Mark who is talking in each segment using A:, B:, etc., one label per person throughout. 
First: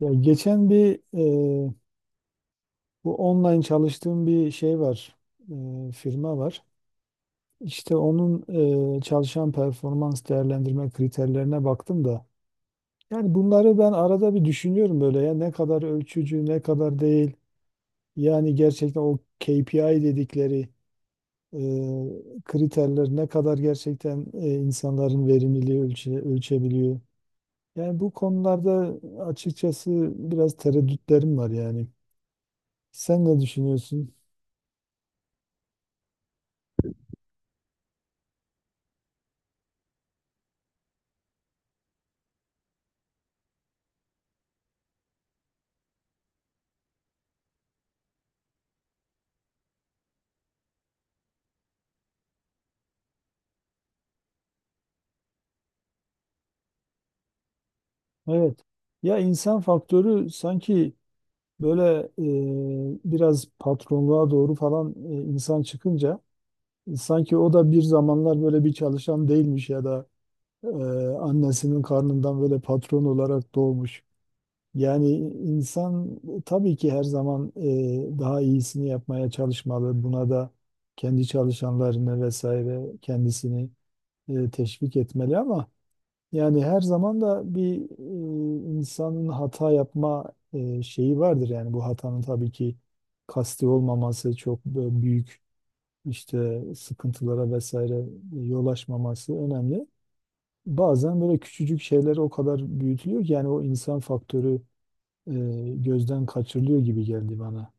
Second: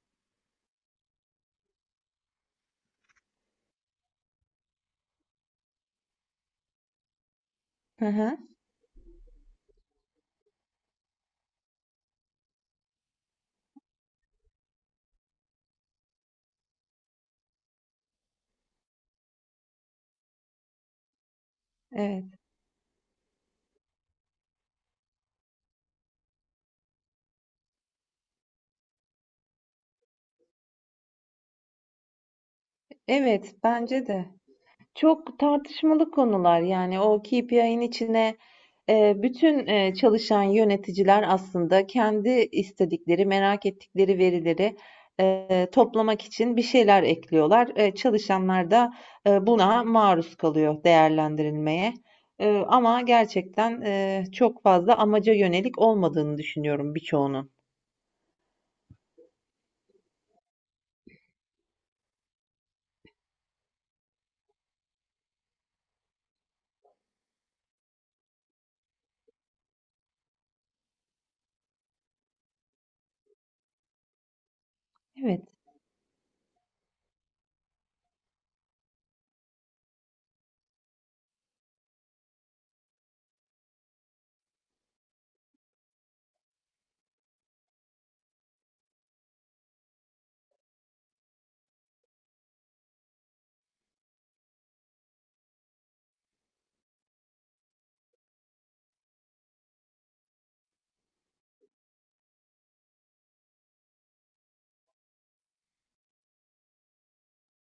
A: Ya geçen bir e, bu online çalıştığım bir şey var, firma var. İşte
B: Hı hı,
A: onun çalışan performans değerlendirme kriterlerine baktım da. Yani bunları ben arada bir düşünüyorum böyle ya ne kadar ölçücü, ne kadar değil. Yani gerçekten o KPI dedikleri e,
B: evet.
A: kriterler ne kadar gerçekten insanların verimliliği ölçebiliyor. Yani bu konularda açıkçası biraz tereddütlerim var yani. Sen ne
B: Evet, bence
A: düşünüyorsun?
B: de. Çok tartışmalı konular yani o KPI'nin içine bütün çalışan yöneticiler aslında kendi istedikleri, merak ettikleri verileri toplamak için bir şeyler ekliyorlar. Çalışanlar da buna maruz kalıyor değerlendirilmeye. Ama gerçekten çok fazla amaca yönelik olmadığını düşünüyorum birçoğunun.
A: Evet. Ya insan faktörü sanki böyle biraz patronluğa doğru falan insan çıkınca sanki o da bir zamanlar böyle bir çalışan değilmiş ya da e, annesinin karnından böyle patron olarak doğmuş. Yani
B: Evet,
A: insan tabii ki her zaman daha iyisini yapmaya çalışmalı. Buna da kendi çalışanlarını vesaire kendisini teşvik etmeli ama yani her zaman da bir insanın hata yapma şeyi vardır. Yani bu hatanın tabii ki kasti olmaması çok büyük işte sıkıntılara vesaire yol açmaması önemli. Bazen böyle küçücük şeyler o kadar büyütülüyor ki yani o insan faktörü e, gözden kaçırılıyor gibi geldi bana.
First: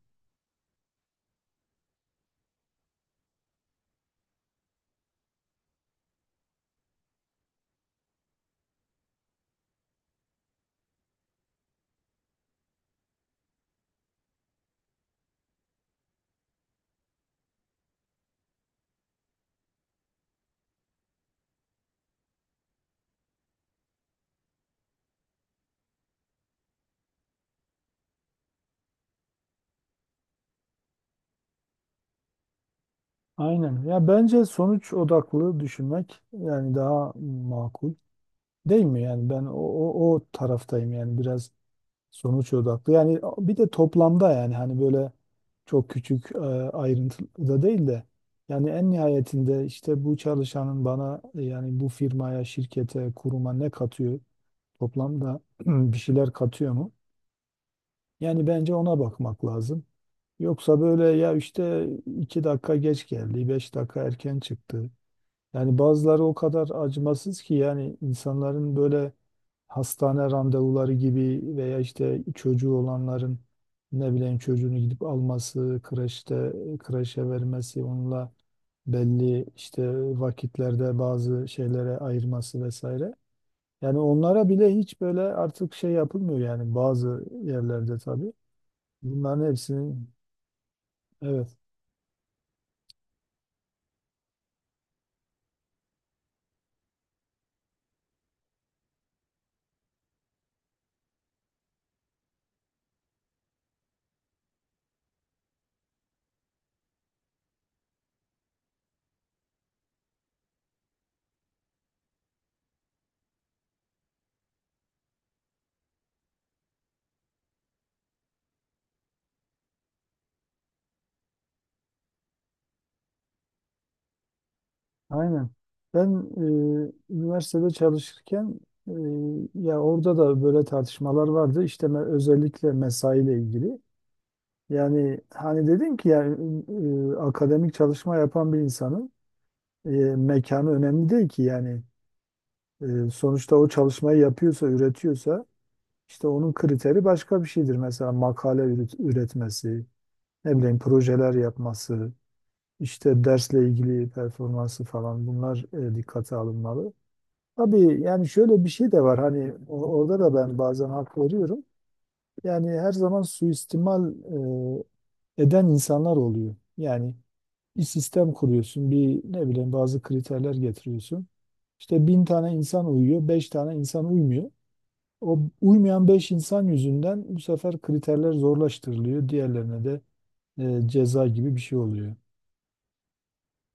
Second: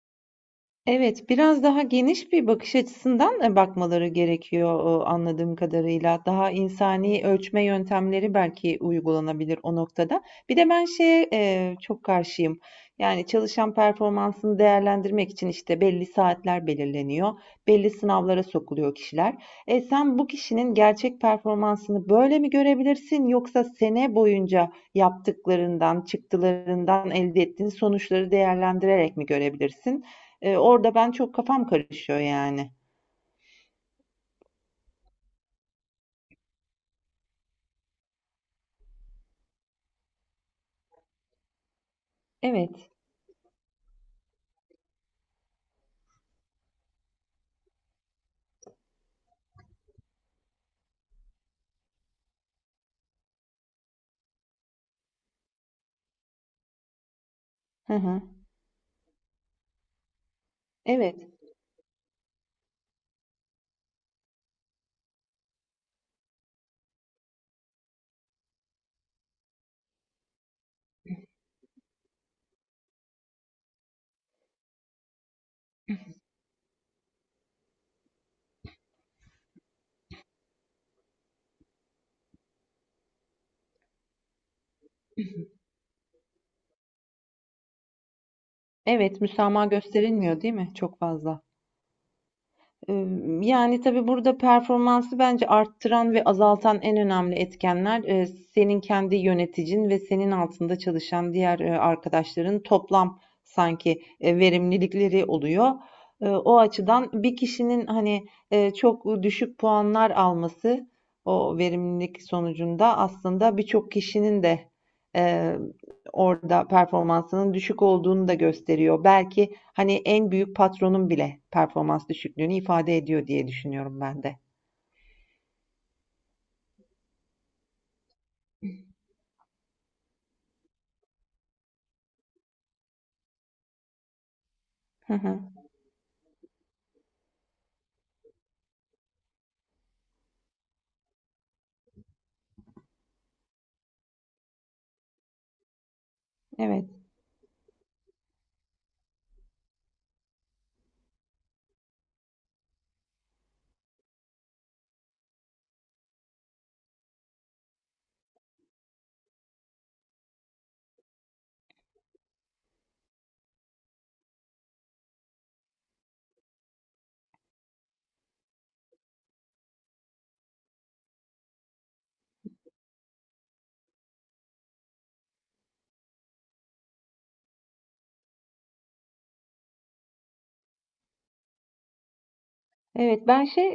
B: evet, biraz daha geniş bir bakış açısından, bakmaları gerekiyor, anladığım kadarıyla. Daha insani ölçme yöntemleri belki uygulanabilir o noktada. Bir de ben şeye, çok karşıyım. Yani çalışan performansını değerlendirmek için, işte, belli saatler belirleniyor, belli sınavlara sokuluyor kişiler. Sen bu kişinin gerçek performansını böyle mi görebilirsin yoksa sene boyunca yaptıklarından, çıktılarından elde ettiğin sonuçları değerlendirerek mi görebilirsin? Orada ben çok kafam karışıyor yani.
A: Aynen. Ya bence sonuç odaklı düşünmek yani daha makul değil mi? Yani ben o taraftayım yani biraz. Sonuç
B: Evet.
A: odaklı. Yani bir de toplamda yani hani böyle çok küçük ayrıntıda değil de yani en nihayetinde işte bu çalışanın bana yani bu firmaya, şirkete, kuruma ne katıyor? Toplamda bir şeyler katıyor mu?
B: Hı hı.
A: Yani bence ona bakmak lazım. Yoksa böyle
B: Evet.
A: ya işte 2 dakika geç geldi, 5 dakika erken çıktı. Yani bazıları o kadar acımasız ki yani insanların böyle hastane randevuları gibi veya işte çocuğu olanların ne bileyim çocuğunu gidip alması, kreşe vermesi, onunla belli işte vakitlerde bazı şeylere ayırması vesaire. Yani onlara bile hiç böyle artık şey yapılmıyor yani bazı yerlerde tabii.
B: Evet,
A: Bunların
B: müsamaha
A: hepsinin,
B: gösterilmiyor değil mi çok fazla?
A: evet.
B: Yani, tabii burada performansı bence arttıran ve azaltan en önemli etkenler, senin kendi yöneticin ve senin altında çalışan diğer, arkadaşların toplam sanki, verimlilikleri oluyor. O açıdan bir kişinin, hani, çok düşük puanlar alması o verimlilik sonucunda aslında birçok kişinin de, eee, orada performansının düşük olduğunu da gösteriyor. Belki hani en büyük patronun bile performans düşüklüğünü ifade ediyor diye düşünüyorum ben de.
A: Aynen. Ben üniversitede çalışırken e, ya orada da böyle tartışmalar vardı. İşte özellikle mesaiyle ilgili.
B: Hı
A: Yani
B: hı.
A: hani dedim ki yani akademik çalışma yapan bir insanın e, mekanı önemli değil ki yani. Sonuçta o çalışmayı yapıyorsa, üretiyorsa işte onun
B: Evet.
A: kriteri başka bir şeydir. Mesela makale üretmesi, ne bileyim projeler yapması, işte dersle ilgili performansı falan bunlar dikkate alınmalı. Tabii yani şöyle bir şey de var hani orada da ben bazen hak veriyorum. Yani her zaman suistimal eden insanlar oluyor. Yani bir sistem kuruyorsun, bir ne bileyim bazı kriterler getiriyorsun. İşte bin tane insan uyuyor, beş tane insan uymuyor. O uymayan beş insan yüzünden bu sefer kriterler zorlaştırılıyor. Diğerlerine de ceza gibi bir şey oluyor.
B: Evet ben şey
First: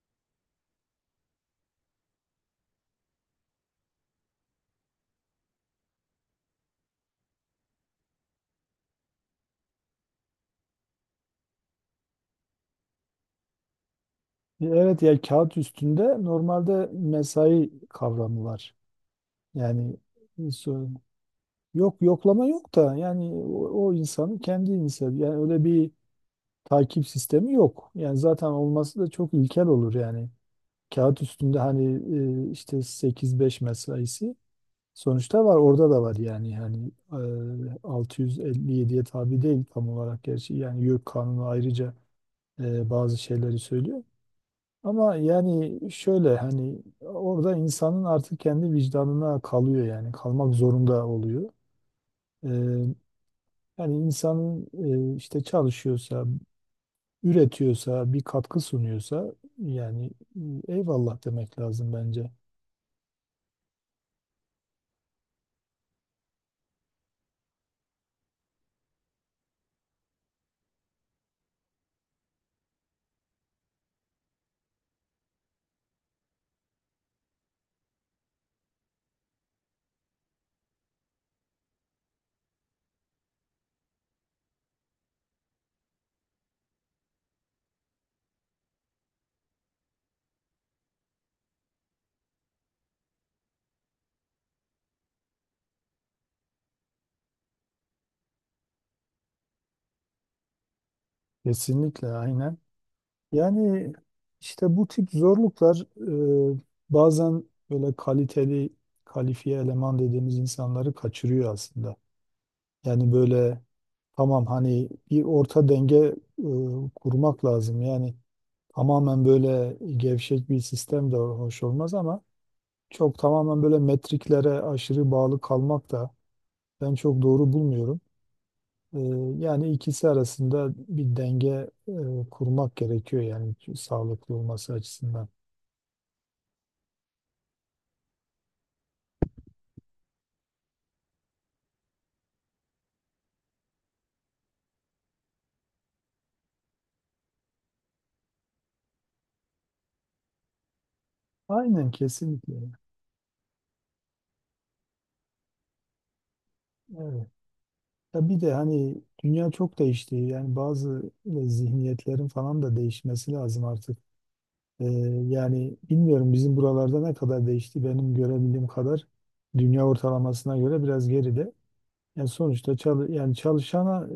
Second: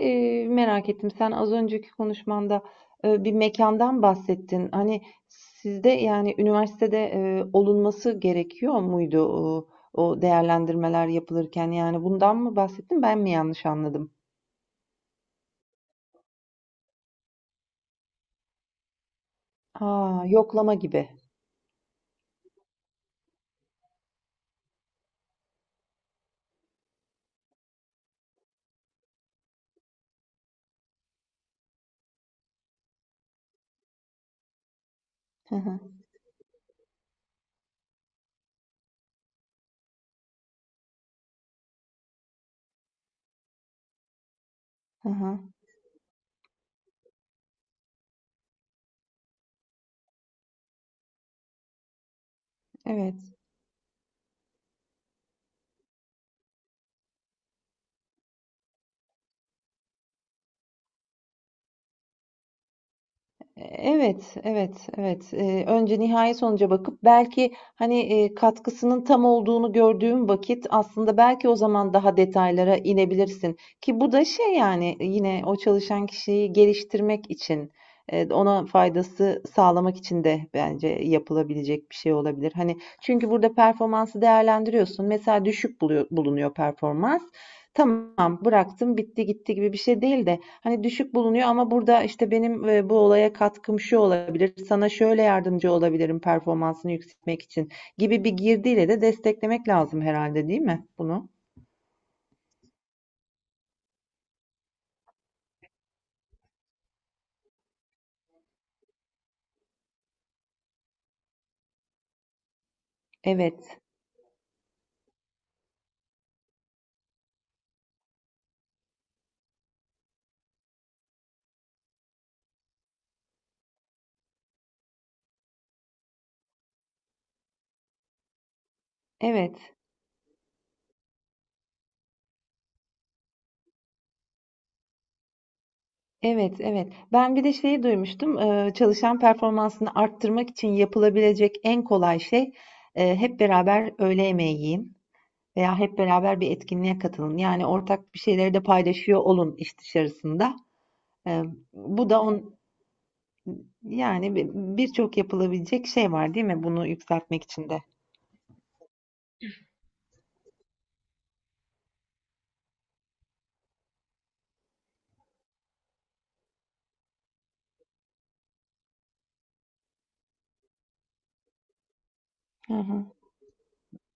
B: merak ettim. Sen az önceki konuşmanda bir mekandan bahsettin. Hani sizde yani üniversitede olunması gerekiyor muydu o değerlendirmeler yapılırken? Yani bundan mı bahsettin? Ben mi yanlış anladım?
A: Evet, ya kağıt üstünde normalde mesai kavramı var.
B: Ha,
A: Yani e,
B: yoklama
A: so
B: gibi.
A: yok, yoklama yok da yani o insanın kendi insanı yani öyle bir takip sistemi yok. Yani zaten olması da çok ilkel olur yani. Kağıt üstünde hani işte sekiz beş mesaisi sonuçta
B: Hı
A: var,
B: hı,
A: orada da var yani, 657'ye tabi değil tam olarak gerçi, yani YÖK kanunu ayrıca bazı şeyleri söylüyor.
B: hı
A: Ama
B: hı.
A: yani şöyle hani orada insanın artık kendi vicdanına kalıyor yani, kalmak zorunda oluyor. E,
B: Evet.
A: Yani insanın işte çalışıyorsa, üretiyorsa, bir katkı sunuyorsa yani eyvallah demek lazım bence.
B: Evet, evet, evet. Önce nihai sonuca bakıp belki hani katkısının tam olduğunu gördüğüm vakit aslında belki o zaman daha detaylara inebilirsin. Ki bu da şey yani yine o çalışan kişiyi geliştirmek için, ona faydası sağlamak için de bence yapılabilecek bir şey olabilir. Hani çünkü burada performansı değerlendiriyorsun. Mesela düşük bulunuyor performans. Tamam, bıraktım, bitti gitti gibi bir şey değil de hani düşük bulunuyor ama burada işte benim bu olaya katkım şu olabilir, sana şöyle yardımcı olabilirim performansını yükseltmek için gibi bir girdiyle de desteklemek lazım herhalde değil mi bunu?
A: Kesinlikle aynen. Yani işte bu tip zorluklar e, bazen böyle kaliteli, kalifiye eleman dediğimiz insanları kaçırıyor aslında. Yani böyle
B: Evet,
A: tamam hani bir orta denge kurmak lazım. Yani tamamen böyle gevşek bir sistem de hoş olmaz ama çok tamamen böyle metriklere aşırı bağlı kalmak da ben çok doğru bulmuyorum. Ee, yani
B: evet,
A: ikisi arasında bir denge kurmak gerekiyor yani, sağlıklı olması açısından.
B: evet, evet. Ben bir de şeyi duymuştum. Çalışan performansını arttırmak için yapılabilecek en kolay şey hep beraber öğle yemeği yiyin veya hep beraber bir etkinliğe katılın. Yani ortak bir şeyleri de paylaşıyor olun iş dışarısında. Eee,
A: Aynen
B: bu da
A: kesinlikle.
B: yani birçok yapılabilecek şey var değil mi bunu
A: Evet.
B: yükseltmek için de?
A: Ya bir de hani dünya çok değişti. Yani bazı zihniyetlerin falan da değişmesi lazım artık. Ee, yani bilmiyorum bizim buralarda ne kadar değişti. Benim görebildiğim kadar dünya ortalamasına göre biraz geride. Yani
B: Hı
A: sonuçta
B: hı.
A: yani çalışana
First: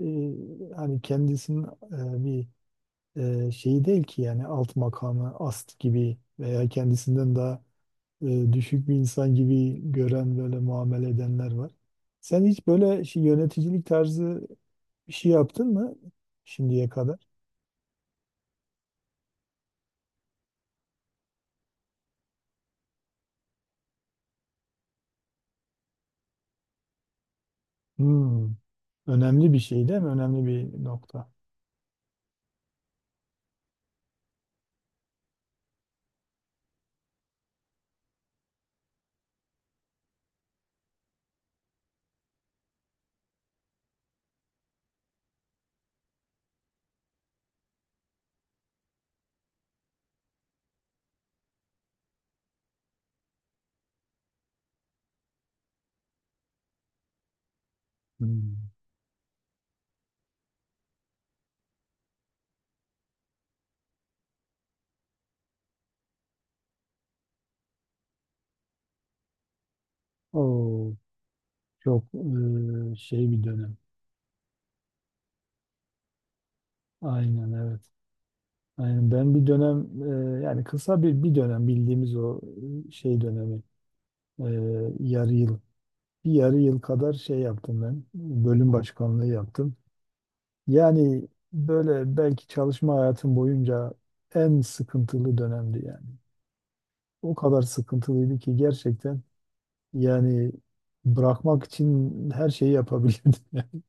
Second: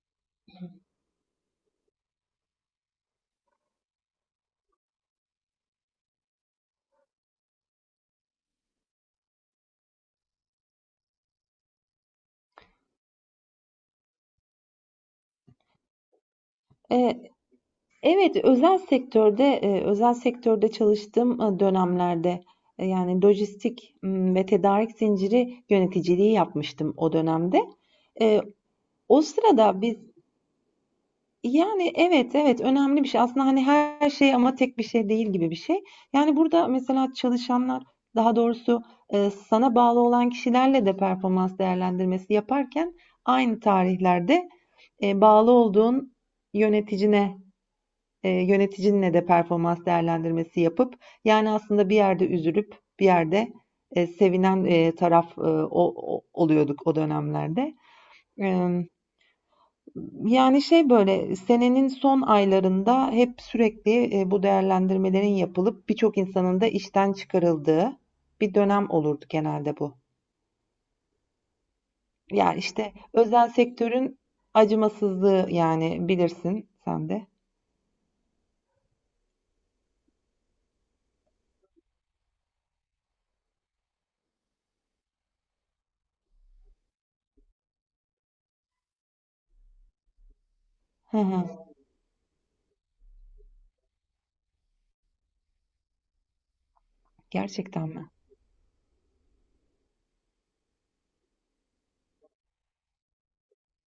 A: hani kendisinin bir şeyi değil ki yani, alt makamı ast gibi veya kendisinden daha düşük bir insan gibi gören, böyle muamele edenler var. Sen hiç böyle şey, yöneticilik tarzı bir şey yaptın mı şimdiye
B: E,
A: kadar?
B: evet, özel sektörde çalıştığım dönemlerde yani lojistik ve tedarik zinciri yöneticiliği yapmıştım o dönemde. E,
A: Hmm,
B: o
A: önemli bir
B: sırada
A: şey
B: biz
A: değil mi? Önemli bir nokta.
B: Yani, evet, evet, önemli bir şey. Aslında, hani, her şey ama tek bir şey değil gibi bir şey. Yani, burada mesela çalışanlar, daha doğrusu, sana bağlı olan kişilerle de performans değerlendirmesi yaparken aynı tarihlerde, bağlı olduğun yöneticine, yöneticinle de performans değerlendirmesi yapıp, yani, aslında bir yerde üzülüp bir yerde, sevinen, taraf, o oluyorduk o dönemlerde.
A: Hmm.
B: Yani, şey, böyle, senenin son aylarında hep sürekli, bu değerlendirmelerin yapılıp birçok insanın da işten çıkarıldığı bir dönem olurdu genelde bu.
A: Oo, çok
B: Yani işte,
A: şey bir
B: özel
A: dönem.
B: sektörün acımasızlığı, yani, bilirsin sen de.
A: Aynen evet. Yani ben bir dönem yani kısa bir dönem, bildiğimiz o şey dönemi, e, yarı yıl, bir yarı yıl kadar şey yaptım, ben bölüm başkanlığı yaptım.
B: Hı
A: Yani
B: hı.
A: böyle belki çalışma hayatım boyunca en sıkıntılı dönemdi yani. O kadar
B: Gerçekten mi?
A: sıkıntılıydı ki gerçekten, yani bırakmak için her şeyi yapabilirdim.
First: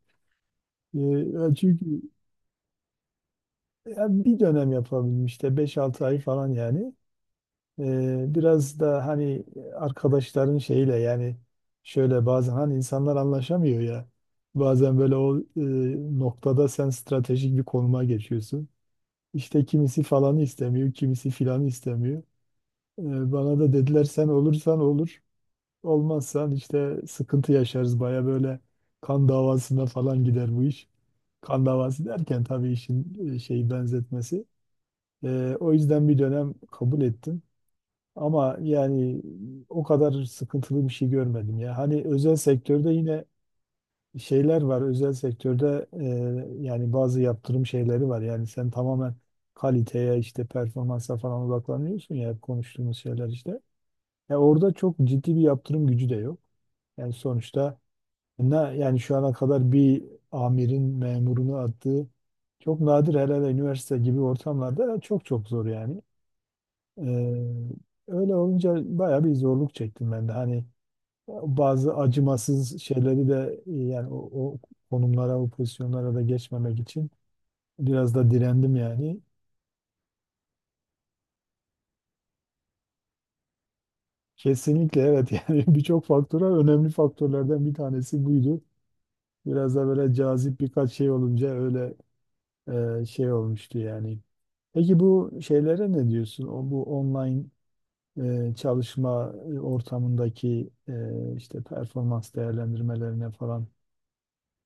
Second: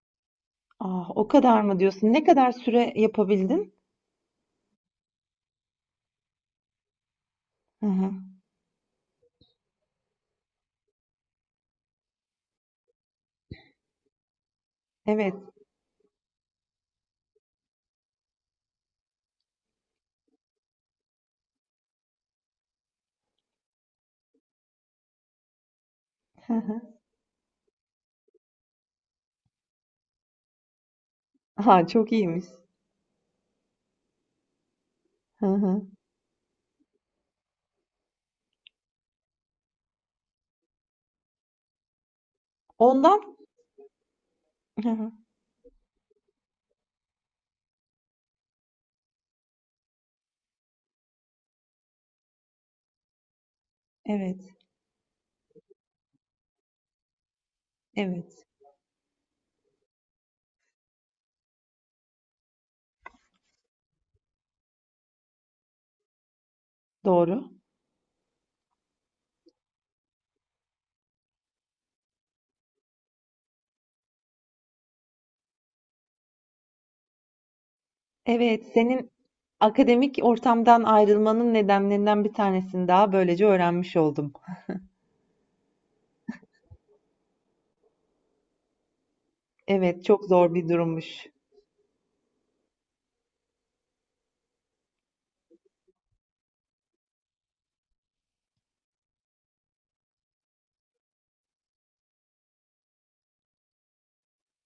B: Ah, o kadar mı
A: Çünkü
B: diyorsun? Ne kadar süre yapabildin?
A: yani bir dönem yapabildim işte 5-6 ay falan yani.
B: Hı hı.
A: Biraz da hani arkadaşların şeyiyle yani, şöyle bazen hani insanlar anlaşamıyor ya. Bazen böyle o
B: Evet.
A: noktada sen stratejik bir konuma geçiyorsun. İşte kimisi falanı istemiyor, kimisi filanı istemiyor. Bana da dediler, sen olursan olur, olmazsan
B: Hı hı.
A: işte sıkıntı yaşarız. Baya böyle kan davasına falan gider bu iş. Kan
B: A,
A: davası
B: çok
A: derken
B: iyiymiş.
A: tabii işin şeyi, benzetmesi.
B: Hı
A: O
B: hı.
A: yüzden bir dönem kabul ettim. Ama yani o kadar sıkıntılı bir şey görmedim ya. Hani özel sektörde
B: Ondan
A: yine şeyler var.
B: Hı hı.
A: Özel sektörde yani bazı yaptırım şeyleri var. Yani sen tamamen kaliteye, işte performansa falan odaklanıyorsun ya, hep konuştuğumuz şeyler işte. Ya
B: Evet,
A: orada çok ciddi bir yaptırım gücü de yok. Yani sonuçta
B: evet.
A: ne yani, şu ana kadar bir amirin memurunu attığı çok nadir, hele hele üniversite gibi ortamlarda çok çok zor yani. Ee,
B: Doğru.
A: öyle olunca bayağı bir zorluk çektim ben de. Hani bazı acımasız şeyleri de yani o konumlara, o pozisyonlara da geçmemek için biraz da
B: Evet,
A: direndim
B: senin
A: yani.
B: akademik ortamdan ayrılmanın nedenlerinden bir tanesini daha böylece öğrenmiş oldum.
A: Kesinlikle evet. Yani birçok faktör var. Önemli faktörlerden bir tanesi buydu. Biraz da
B: Evet,
A: böyle
B: çok zor
A: cazip
B: bir
A: birkaç şey
B: durummuş.
A: olunca öyle şey olmuştu yani. Peki bu şeylere ne diyorsun? O bu online çalışma ortamındaki işte performans değerlendirmelerine falan.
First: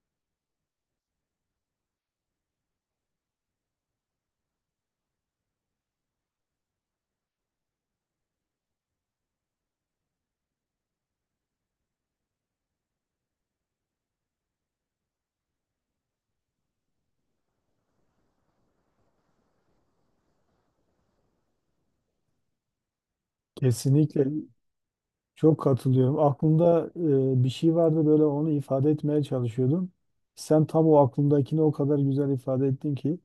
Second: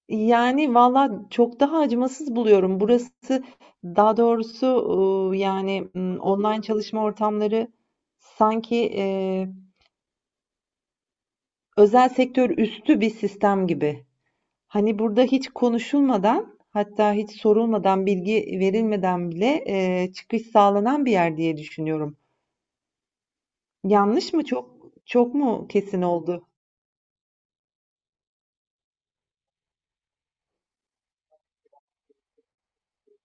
B: Yani valla çok daha acımasız buluyorum. Burası daha doğrusu yani online çalışma ortamları sanki özel sektör üstü bir sistem gibi. Hani burada hiç konuşulmadan hatta hiç sorulmadan bilgi verilmeden bile çıkış sağlanan bir yer diye düşünüyorum.
A: Kesinlikle,
B: Yanlış mı? Çok çok
A: çok
B: mu kesin
A: katılıyorum.
B: oldu?
A: Aklımda bir şey vardı, böyle onu ifade etmeye çalışıyordum. Sen tam o aklımdakini o kadar güzel ifade ettin ki.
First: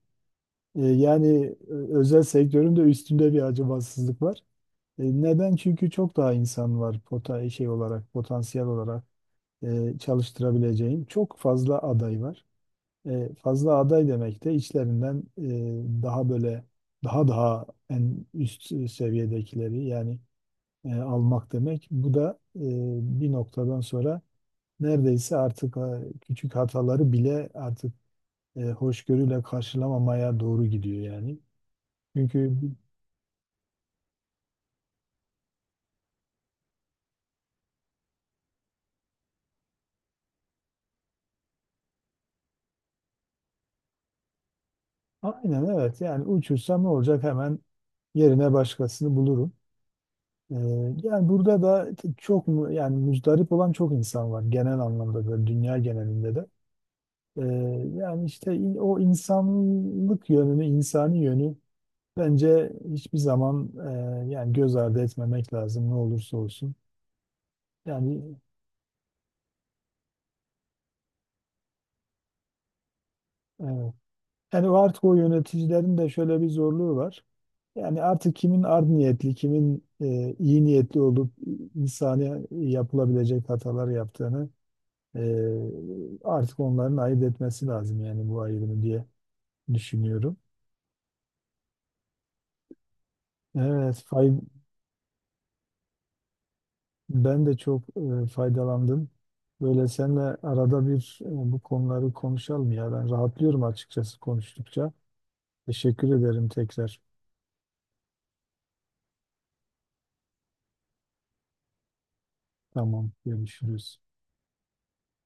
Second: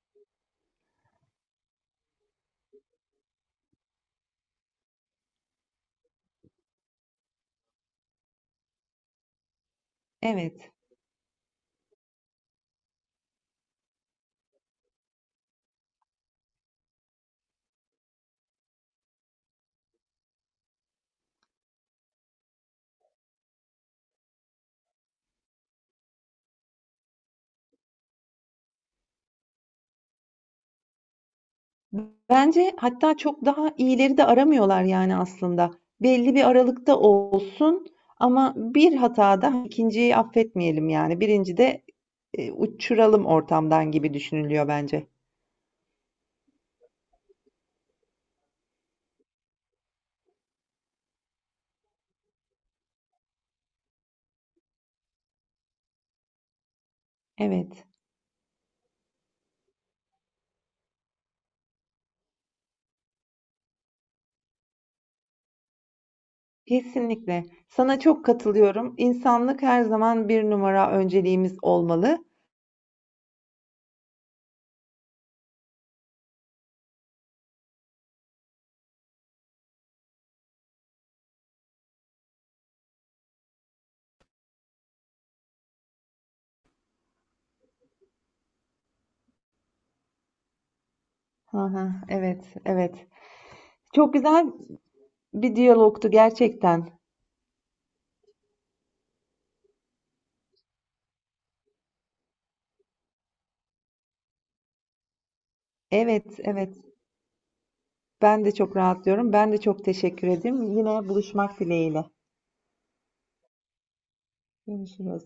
A: Yani özel sektörün de üstünde bir acımasızlık var. Neden? Çünkü çok daha insan var pota şey olarak, potansiyel olarak
B: Evet.
A: çalıştırabileceğin. Çok fazla aday var. Fazla aday demek de içlerinden daha böyle daha daha en üst seviyedekileri yani almak demek. Bu da bir noktadan sonra neredeyse artık küçük hataları bile artık hoşgörüyle karşılamamaya doğru gidiyor yani. Çünkü
B: Bence hatta çok daha iyileri de aramıyorlar yani aslında. Belli bir aralıkta olsun ama bir hatada ikinciyi affetmeyelim yani. Birinci de uçuralım ortamdan gibi düşünülüyor bence.
A: aynen evet, yani uçursam ne olacak, hemen yerine başkasını bulurum. E, yani burada da çok mu yani, muzdarip olan çok insan var genel anlamda, böyle dünya genelinde de. E,
B: Evet.
A: yani işte o insanlık yönünü, insani yönü. Bence hiçbir zaman yani göz ardı etmemek lazım ne olursa olsun.
B: Kesinlikle. Sana çok
A: Yani
B: katılıyorum. İnsanlık her zaman bir numara önceliğimiz olmalı.
A: evet. Yani o artık o yöneticilerin de şöyle bir zorluğu var. Yani artık kimin art niyetli, kimin iyi niyetli olup insani yapılabilecek hatalar yaptığını e, artık onların ayırt etmesi lazım yani, bu ayrımı diye düşünüyorum.
B: Hı hı, evet, evet.
A: Evet,
B: Çok
A: fay-
B: güzel bir diyalogtu gerçekten.
A: Ben de çok faydalandım. Böyle seninle arada bir bu konuları konuşalım ya. Ben rahatlıyorum açıkçası konuştukça. Teşekkür
B: Evet,
A: ederim
B: evet.
A: tekrar.
B: Ben de çok rahatlıyorum. Ben de çok teşekkür ederim. Yine buluşmak dileğiyle.
A: Tamam, görüşürüz.
B: Görüşürüz.